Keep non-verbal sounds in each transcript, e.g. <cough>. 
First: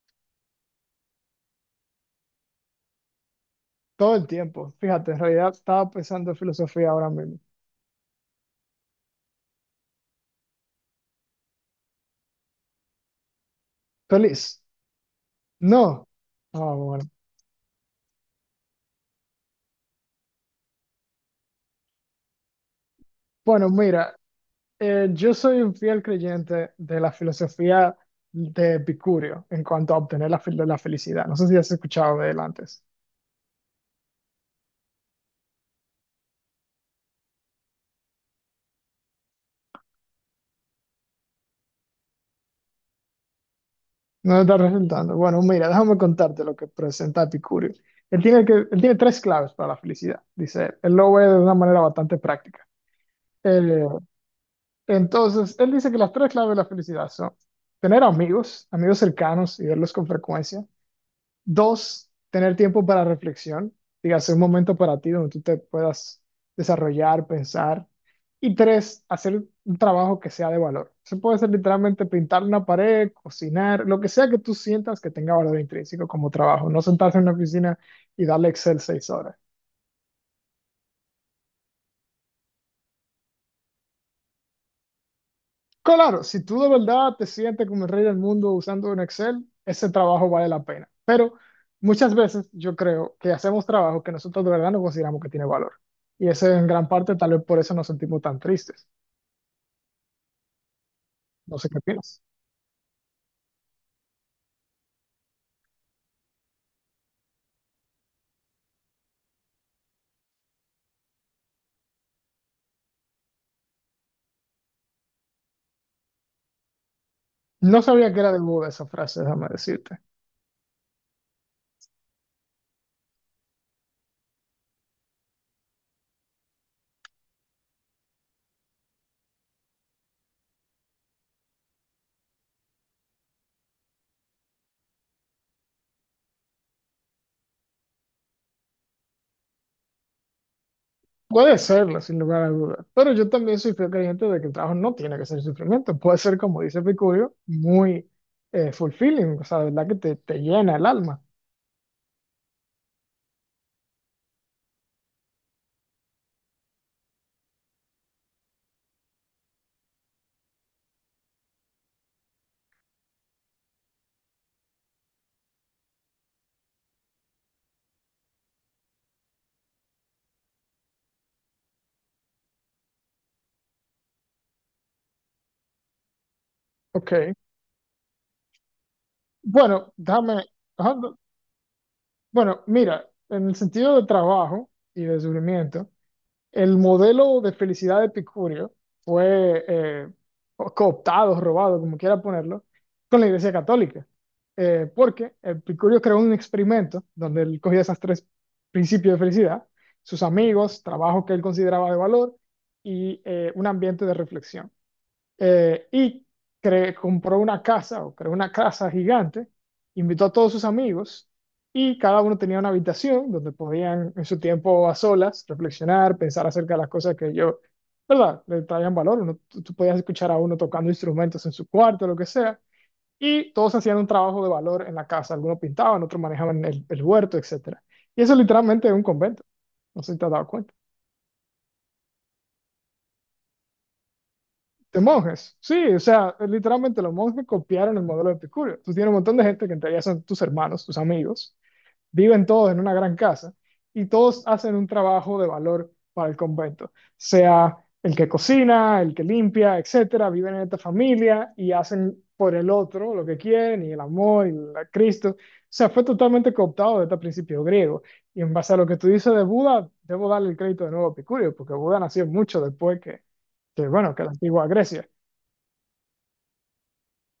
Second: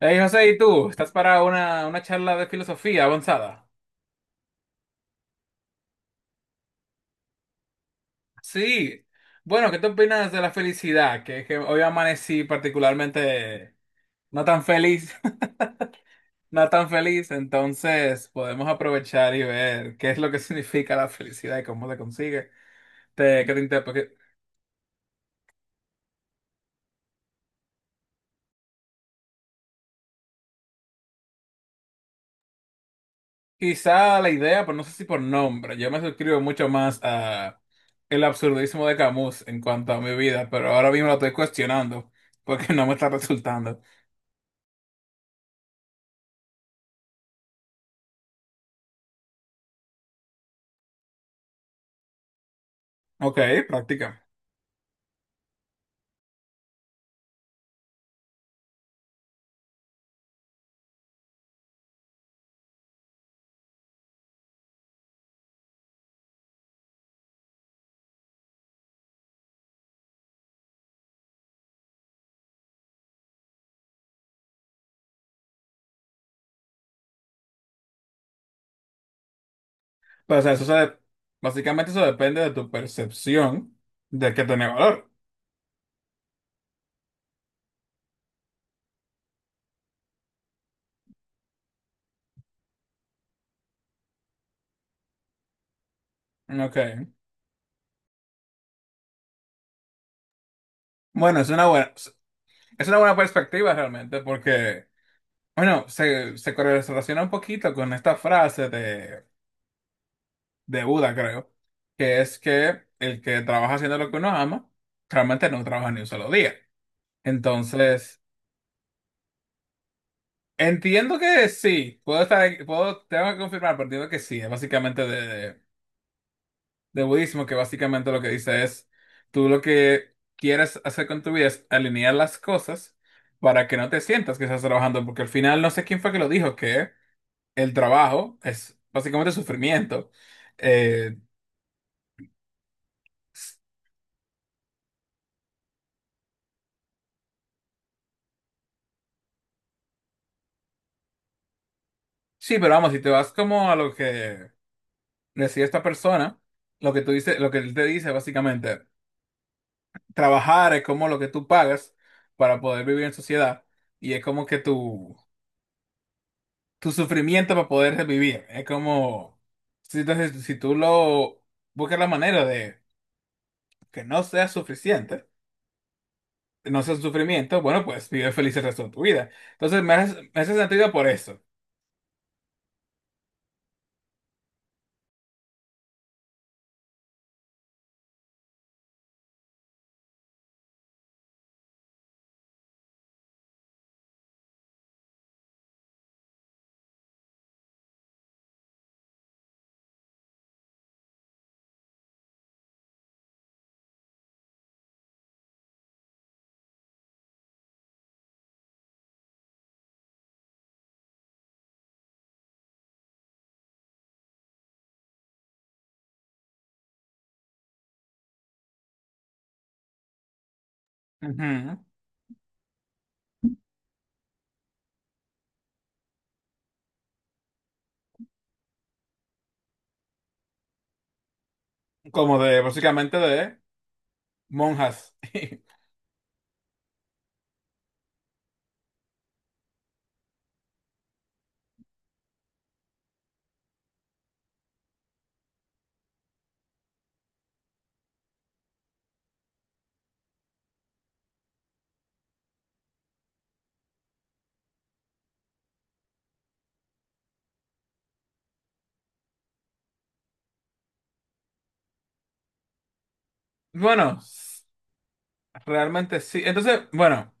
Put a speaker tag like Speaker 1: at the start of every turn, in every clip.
Speaker 1: Hey José, ¿y tú? ¿Estás para una charla de filosofía avanzada?
Speaker 2: Todo el tiempo. Fíjate, en realidad estaba pensando en filosofía ahora mismo.
Speaker 1: Sí. Bueno, ¿qué te opinas de la felicidad? Que hoy amanecí particularmente no tan
Speaker 2: ¿Feliz?
Speaker 1: feliz,
Speaker 2: No.
Speaker 1: <laughs>
Speaker 2: Ah,
Speaker 1: no tan
Speaker 2: bueno.
Speaker 1: feliz, entonces podemos aprovechar y ver qué es lo que <laughs> significa la felicidad y cómo se consigue. Te, que te
Speaker 2: Bueno,
Speaker 1: inter- porque
Speaker 2: mira, yo soy un fiel creyente de la filosofía de Epicurio en cuanto a obtener la felicidad. No sé si has escuchado de él antes.
Speaker 1: quizá la idea, pero no sé si por nombre, yo me suscribo mucho más a el absurdismo de Camus en cuanto a mi vida, pero ahora mismo lo estoy cuestionando porque no me está resultando.
Speaker 2: No te está resultando. Bueno, mira, déjame contarte lo que presenta Epicurio. Él tiene tres claves para la felicidad, dice él. Él lo ve de una manera bastante práctica.
Speaker 1: Ok,
Speaker 2: Eh,
Speaker 1: práctica.
Speaker 2: Entonces, él dice que las tres claves de la felicidad son tener amigos, amigos cercanos y verlos con frecuencia. Dos, tener tiempo para reflexión, dígase un momento para ti donde tú te puedas desarrollar, pensar. Y tres, hacer un trabajo que sea de valor. Eso puede ser literalmente pintar una pared, cocinar, lo que sea que tú sientas que tenga valor intrínseco como trabajo. No sentarse en una oficina y darle Excel 6 horas.
Speaker 1: Pero, o sea, básicamente eso depende de tu percepción de que tiene valor.
Speaker 2: Claro, si tú de verdad te sientes como el rey del mundo usando un Excel, ese trabajo vale la pena. Pero muchas veces yo creo que hacemos trabajo que nosotros de verdad no consideramos que tiene valor. Y eso es en
Speaker 1: Ok.
Speaker 2: gran parte tal vez por eso nos sentimos tan tristes.
Speaker 1: Bueno,
Speaker 2: No sé qué opinas.
Speaker 1: es una buena perspectiva realmente, porque, bueno, se correlaciona un poquito con esta frase de Buda, creo, que es que el que trabaja haciendo lo que uno ama, realmente no trabaja ni un solo día.
Speaker 2: No sabía que
Speaker 1: Entonces,
Speaker 2: era de Buda esa frase, déjame decirte.
Speaker 1: entiendo que sí, puedo estar, puedo, tengo que confirmar, pero entiendo que sí, es básicamente de budismo, que básicamente lo que dice es, tú lo que quieres hacer con tu vida es alinear las cosas para que no te sientas que estás trabajando, porque al final no sé quién fue que lo dijo, que el trabajo es básicamente sufrimiento. Eh,
Speaker 2: Puede serlo, sin lugar a dudas. Pero yo
Speaker 1: s-
Speaker 2: también soy fiel creyente de que el trabajo no tiene que ser sufrimiento. Puede ser, como dice Picurio, muy fulfilling, o sea, de verdad que te llena el alma.
Speaker 1: sí, pero vamos, si te vas como a lo que decía esta persona, lo que tú dices, lo que él te dice básicamente, trabajar es como lo que tú pagas para poder vivir en sociedad y es como que tú tu sufrimiento para poder revivir. Es como, si, entonces, si tú lo buscas la manera de que no sea suficiente, no sea un
Speaker 2: Ok.
Speaker 1: sufrimiento, bueno, pues vive feliz el resto de tu vida. Entonces
Speaker 2: Bueno,
Speaker 1: me
Speaker 2: déjame.
Speaker 1: hace sentido
Speaker 2: Ajá.
Speaker 1: por eso.
Speaker 2: Bueno, mira, en el sentido de trabajo y de sufrimiento, el modelo de felicidad de Epicurio fue o cooptado, robado, como quiera ponerlo, con la Iglesia Católica. Porque Epicurio creó un experimento donde él cogía esos tres principios de felicidad, sus amigos, trabajo que él consideraba de valor y un ambiente de reflexión eh, y compró una casa o creó una casa gigante, invitó a todos sus amigos y cada uno tenía una habitación donde podían en su tiempo a solas reflexionar, pensar acerca de las cosas que yo, ¿verdad?, le traían valor. Uno, tú podías escuchar a uno tocando instrumentos en su
Speaker 1: Ujú.
Speaker 2: cuarto, lo que sea. Y todos hacían un trabajo de valor en la casa. Algunos pintaban, otros manejaban el huerto, etcétera. Y eso literalmente es un convento. No sé si te has dado cuenta.
Speaker 1: Como de, básicamente de
Speaker 2: De
Speaker 1: monjas.
Speaker 2: monjes, sí,
Speaker 1: <laughs>
Speaker 2: o sea, literalmente los monjes copiaron el modelo de Epicurio. Tú tienes un montón de gente que en teoría son tus hermanos, tus amigos, viven todos en una gran casa y todos hacen un trabajo de valor para el convento, sea el que cocina, el que limpia, etcétera, viven en esta familia y hacen por el otro lo que quieren y el amor y el Cristo. O sea, fue totalmente cooptado de este principio griego. Y en base a lo que tú dices de Buda, debo darle el crédito de nuevo a Epicurio, porque Buda nació mucho después que bueno,
Speaker 1: Bueno,
Speaker 2: que la
Speaker 1: s-
Speaker 2: antigua Grecia.
Speaker 1: Realmente sí. Entonces, bueno,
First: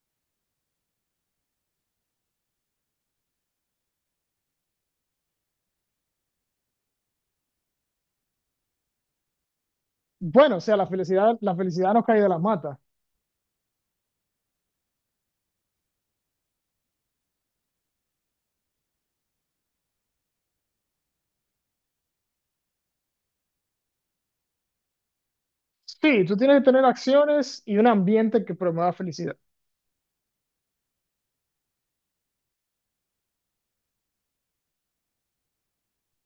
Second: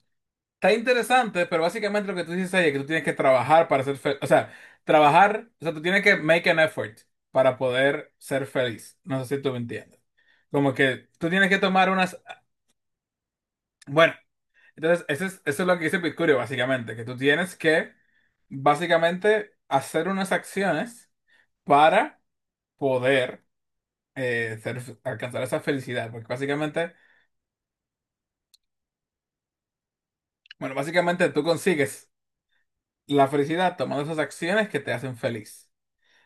Speaker 1: está interesante, pero básicamente lo que tú dices ahí es que tú tienes que trabajar para ser feliz. O sea, trabajar, o sea, tú tienes que make an effort para poder ser feliz. No sé si tú me entiendes.
Speaker 2: Bueno, o
Speaker 1: Como
Speaker 2: sea,
Speaker 1: que tú tienes
Speaker 2: la
Speaker 1: que tomar
Speaker 2: felicidad no
Speaker 1: unas...
Speaker 2: cae de las matas.
Speaker 1: Bueno, entonces eso es lo que dice Picurio, básicamente, que tú tienes que, básicamente, hacer unas acciones para poder alcanzar esa felicidad.
Speaker 2: Sí,
Speaker 1: Porque
Speaker 2: tú tienes que tener
Speaker 1: básicamente,
Speaker 2: acciones y un ambiente que promueva felicidad.
Speaker 1: bueno, básicamente tú consigues la felicidad tomando esas acciones que te hacen feliz.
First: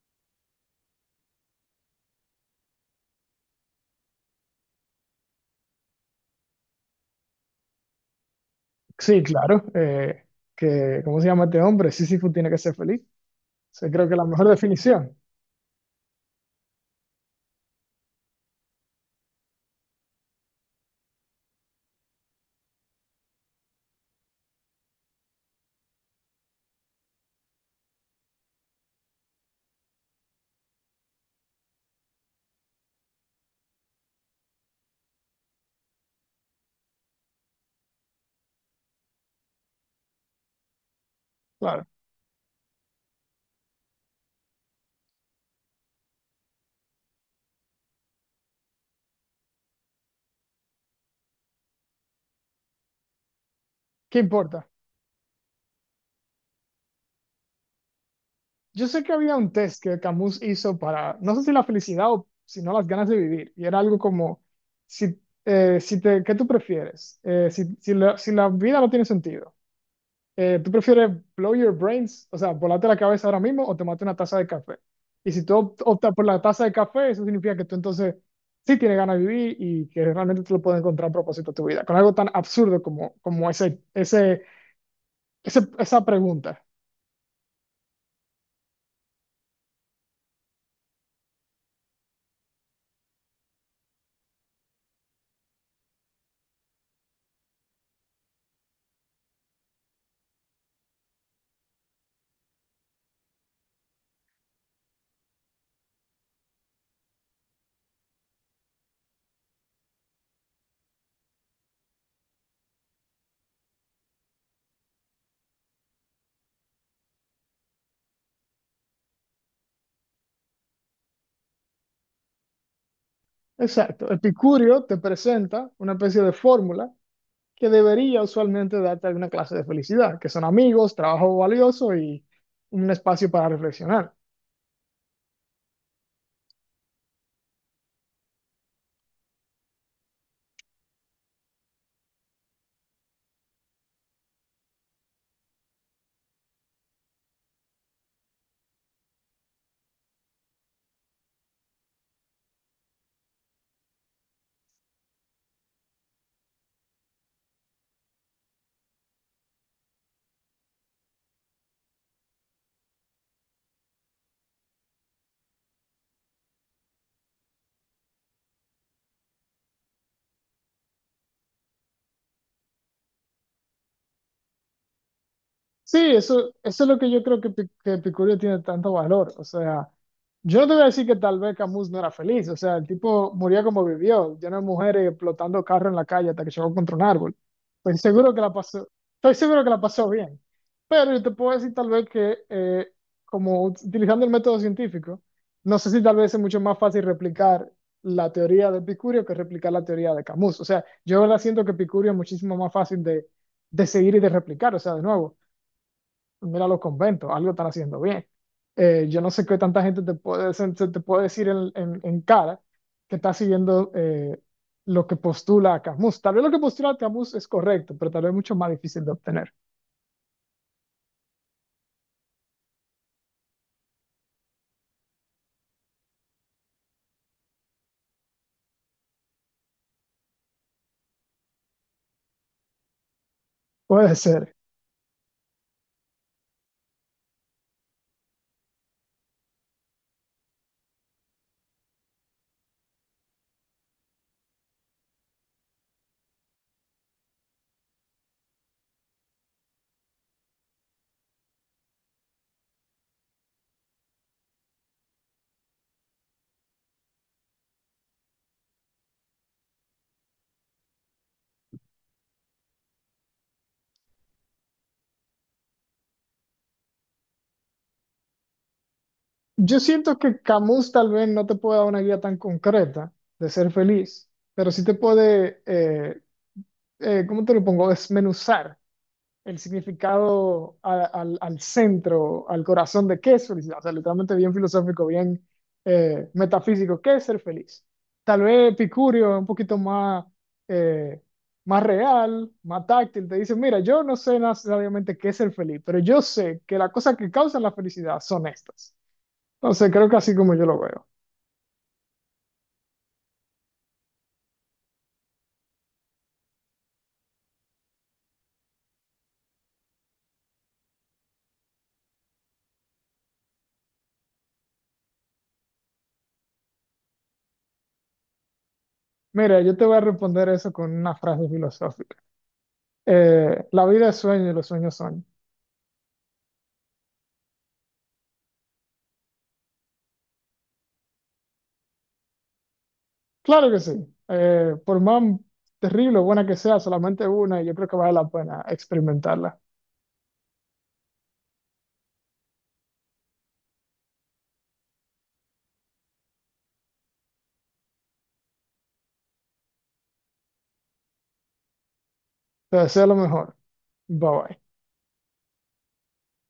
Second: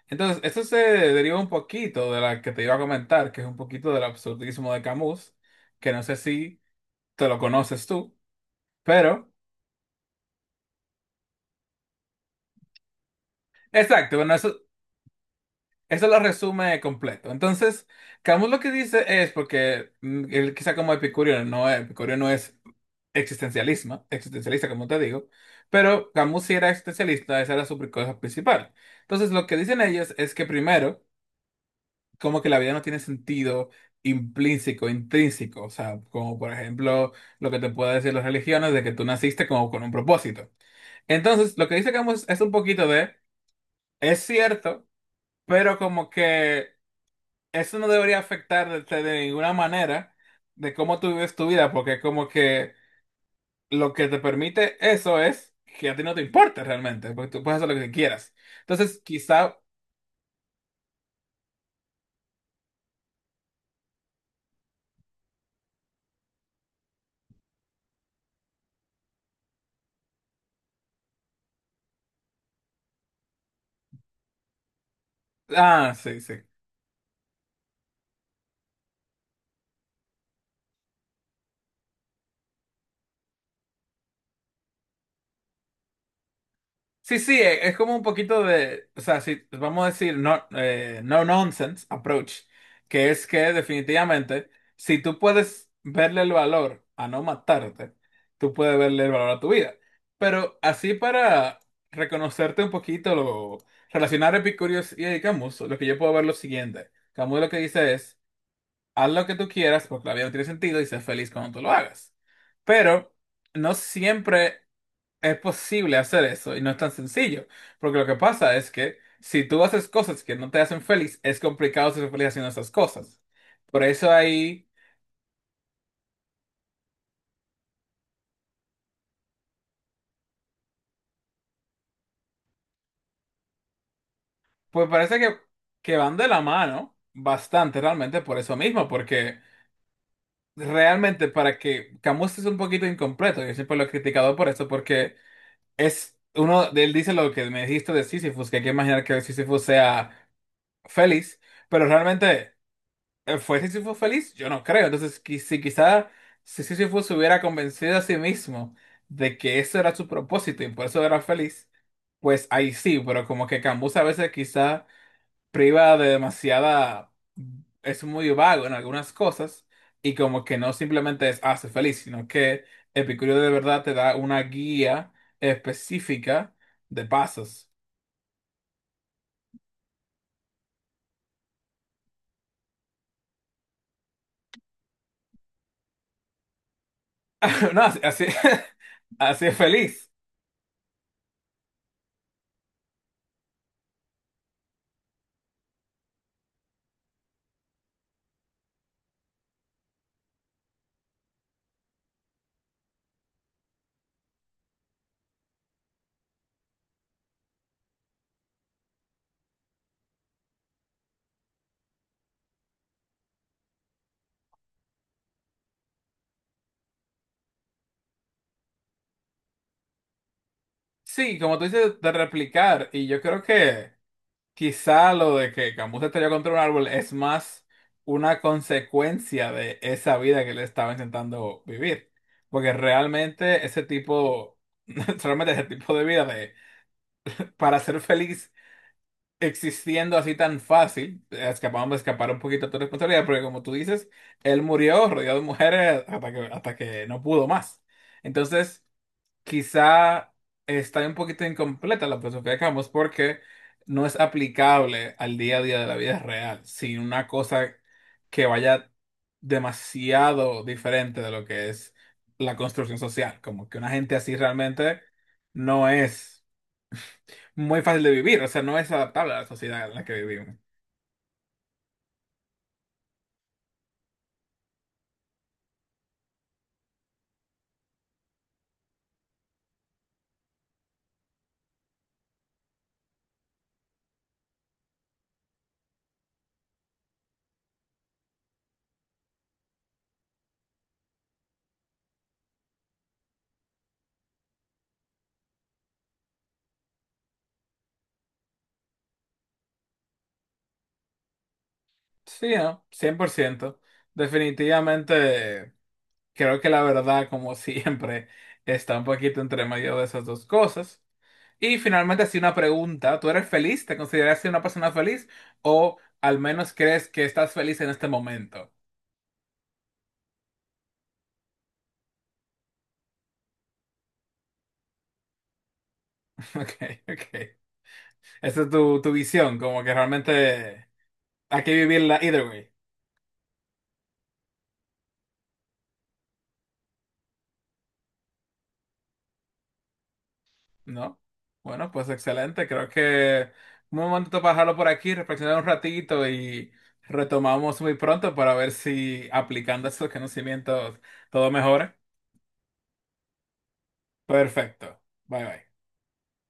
Speaker 1: Entonces, esto se deriva un poquito de la que te iba a comentar, que es un poquito del absurdismo de Camus, que no sé si te lo conoces tú,
Speaker 2: Sí,
Speaker 1: pero...
Speaker 2: claro. ¿Cómo se llama este hombre? Sísifo tiene que ser feliz. O sea, creo
Speaker 1: Exacto,
Speaker 2: que la
Speaker 1: bueno,
Speaker 2: mejor
Speaker 1: eso,
Speaker 2: definición.
Speaker 1: Eso lo resume completo. Entonces, Camus lo que dice es, porque él quizá como epicurio no es existencialismo, existencialista como te digo, pero Camus sí era existencialista, esa era su cosa principal. Entonces, lo que dicen ellos es que primero, como que la vida no tiene sentido implícito, intrínseco, o sea, como por ejemplo lo que te puede decir las religiones de que tú naciste como con un propósito. Entonces, lo que
Speaker 2: Claro.
Speaker 1: dice Camus es un poquito de, es cierto, pero como que eso no debería afectarte de ninguna manera de cómo tú vives tu vida, porque como que lo que
Speaker 2: ¿Qué
Speaker 1: te
Speaker 2: importa?
Speaker 1: permite eso es que a ti no te importe realmente, porque tú puedes hacer lo que quieras.
Speaker 2: Yo
Speaker 1: Entonces,
Speaker 2: sé que había un
Speaker 1: quizá,
Speaker 2: test que Camus hizo para, no sé si la felicidad o si no las ganas de vivir. Y era algo como, si, si te, ¿qué tú prefieres? Si la vida no tiene sentido. ¿Tú prefieres blow your brains, o sea, volarte la cabeza ahora mismo o tomarte una taza de café? Y si tú
Speaker 1: ah,
Speaker 2: optas
Speaker 1: sí,
Speaker 2: por
Speaker 1: sí.
Speaker 2: la taza de café, eso significa que tú entonces sí tienes ganas de vivir y que realmente tú lo puedes encontrar a propósito de tu vida, con algo tan absurdo como, como esa pregunta.
Speaker 1: Sí, sí, es como un poquito de, o sea, si vamos a decir no, no nonsense approach, que es que definitivamente, si tú puedes verle el valor a no matarte, tú puedes verle el valor a tu vida. Pero así para reconocerte un poquito, lo, relacionar Epicurio y a Camus, lo que yo puedo ver es lo siguiente. Camus lo que dice es, haz lo que tú quieras porque la vida no tiene sentido y sé feliz cuando tú lo hagas. Pero no siempre es posible hacer eso y no es tan sencillo, porque lo que pasa es que si tú haces cosas que no te hacen feliz, es complicado ser feliz haciendo esas cosas. Por
Speaker 2: Exacto.
Speaker 1: eso ahí,
Speaker 2: Epicurio te presenta una especie de fórmula que debería usualmente darte alguna clase de felicidad, que son amigos, trabajo valioso y un espacio para reflexionar.
Speaker 1: pues parece que van de la mano bastante realmente por eso mismo, porque realmente para que Camus es un poquito incompleto, yo siempre lo he criticado por eso, porque es uno, él dice lo que me dijiste de Sísifo, que hay que imaginar que Sísifo sea feliz, pero realmente... ¿fue Sísifo feliz? Yo no creo. Entonces, si quizá si Sísifo se hubiera convencido a sí mismo de que eso era su propósito y por eso era feliz, pues ahí sí, pero como que Cambus a veces quizá priva de demasiada... es muy vago en algunas cosas y como que no simplemente es hace feliz, sino que Epicurio de verdad te da una guía
Speaker 2: Sí,
Speaker 1: específica
Speaker 2: eso es lo
Speaker 1: de
Speaker 2: que yo creo
Speaker 1: pasos.
Speaker 2: Que Epicurio tiene tanto valor. O sea, yo no te voy a decir que tal vez Camus no era feliz. O sea, el tipo murió como vivió, lleno de mujeres explotando carros en la calle hasta que chocó contra un árbol.
Speaker 1: <laughs> No,
Speaker 2: Estoy
Speaker 1: así, así
Speaker 2: seguro que la
Speaker 1: <laughs>
Speaker 2: pasó, Estoy
Speaker 1: así es
Speaker 2: seguro que la
Speaker 1: feliz.
Speaker 2: pasó bien. Pero yo te puedo decir tal vez que, como utilizando el método científico, no sé si tal vez es mucho más fácil replicar la teoría de Epicurio que replicar la teoría de Camus. O sea, yo la siento que Epicurio es muchísimo más fácil de seguir y de replicar. O sea, de nuevo mira los conventos, algo están haciendo bien. Yo no sé qué tanta gente te puede, se te puede decir en, en cara que está siguiendo lo que postula Camus. Tal vez lo que postula Camus es correcto, pero tal vez mucho más difícil de obtener.
Speaker 1: Sí, como tú dices, de replicar, y yo creo que quizá lo de que Camus se estrelló contra un árbol es más una consecuencia de esa vida que él estaba intentando vivir. Porque realmente ese
Speaker 2: Puede ser.
Speaker 1: tipo, <laughs> realmente ese tipo de vida de para ser feliz existiendo así tan fácil, escapamos de escapar un poquito de tu responsabilidad, porque como tú dices, él murió rodeado de mujeres hasta que no pudo más. Entonces quizá está un poquito incompleta la filosofía de Camus porque no es aplicable al día a día de la vida real, sin una cosa que vaya demasiado diferente de lo que es la construcción social, como que una gente así realmente no es muy fácil de vivir, o sea, no es adaptable a la
Speaker 2: Yo
Speaker 1: sociedad en la que
Speaker 2: siento que
Speaker 1: vivimos.
Speaker 2: Camus tal vez no te puede dar una guía tan concreta de ser feliz, pero sí te puede, ¿cómo te lo pongo? Desmenuzar el significado al centro, al corazón de qué es felicidad. O sea, literalmente bien filosófico, bien metafísico, qué es ser feliz. Tal vez Epicurio es un poquito más, eh, más real, más táctil. Te dice, mira, yo no sé necesariamente qué es ser feliz, pero yo sé que las cosas que causan la felicidad son estas. Entonces, creo que así como yo lo veo.
Speaker 1: Sí, ¿no? 100%. Definitivamente creo que la verdad, como <laughs> siempre, está un poquito entre medio de esas dos cosas. Y finalmente, así una pregunta. ¿Tú eres feliz? ¿Te consideras una persona feliz? ¿O al menos crees que estás feliz en este momento?
Speaker 2: Mira, yo te voy a responder eso con una frase filosófica. La vida es sueño y los sueños son.
Speaker 1: <laughs> Ok, ok. Esa es tu visión, como que realmente hay que vivirla either way,
Speaker 2: Claro que sí. Por más terrible o buena que sea, solamente una, y yo creo que vale la pena experimentarla.
Speaker 1: ¿no? Bueno, pues excelente. Creo que un momento para dejarlo por aquí, reflexionar un ratito y retomamos muy pronto para ver si aplicando esos conocimientos todo mejora.
Speaker 2: Te deseo lo mejor. Bye bye.
Speaker 1: Perfecto. Bye bye.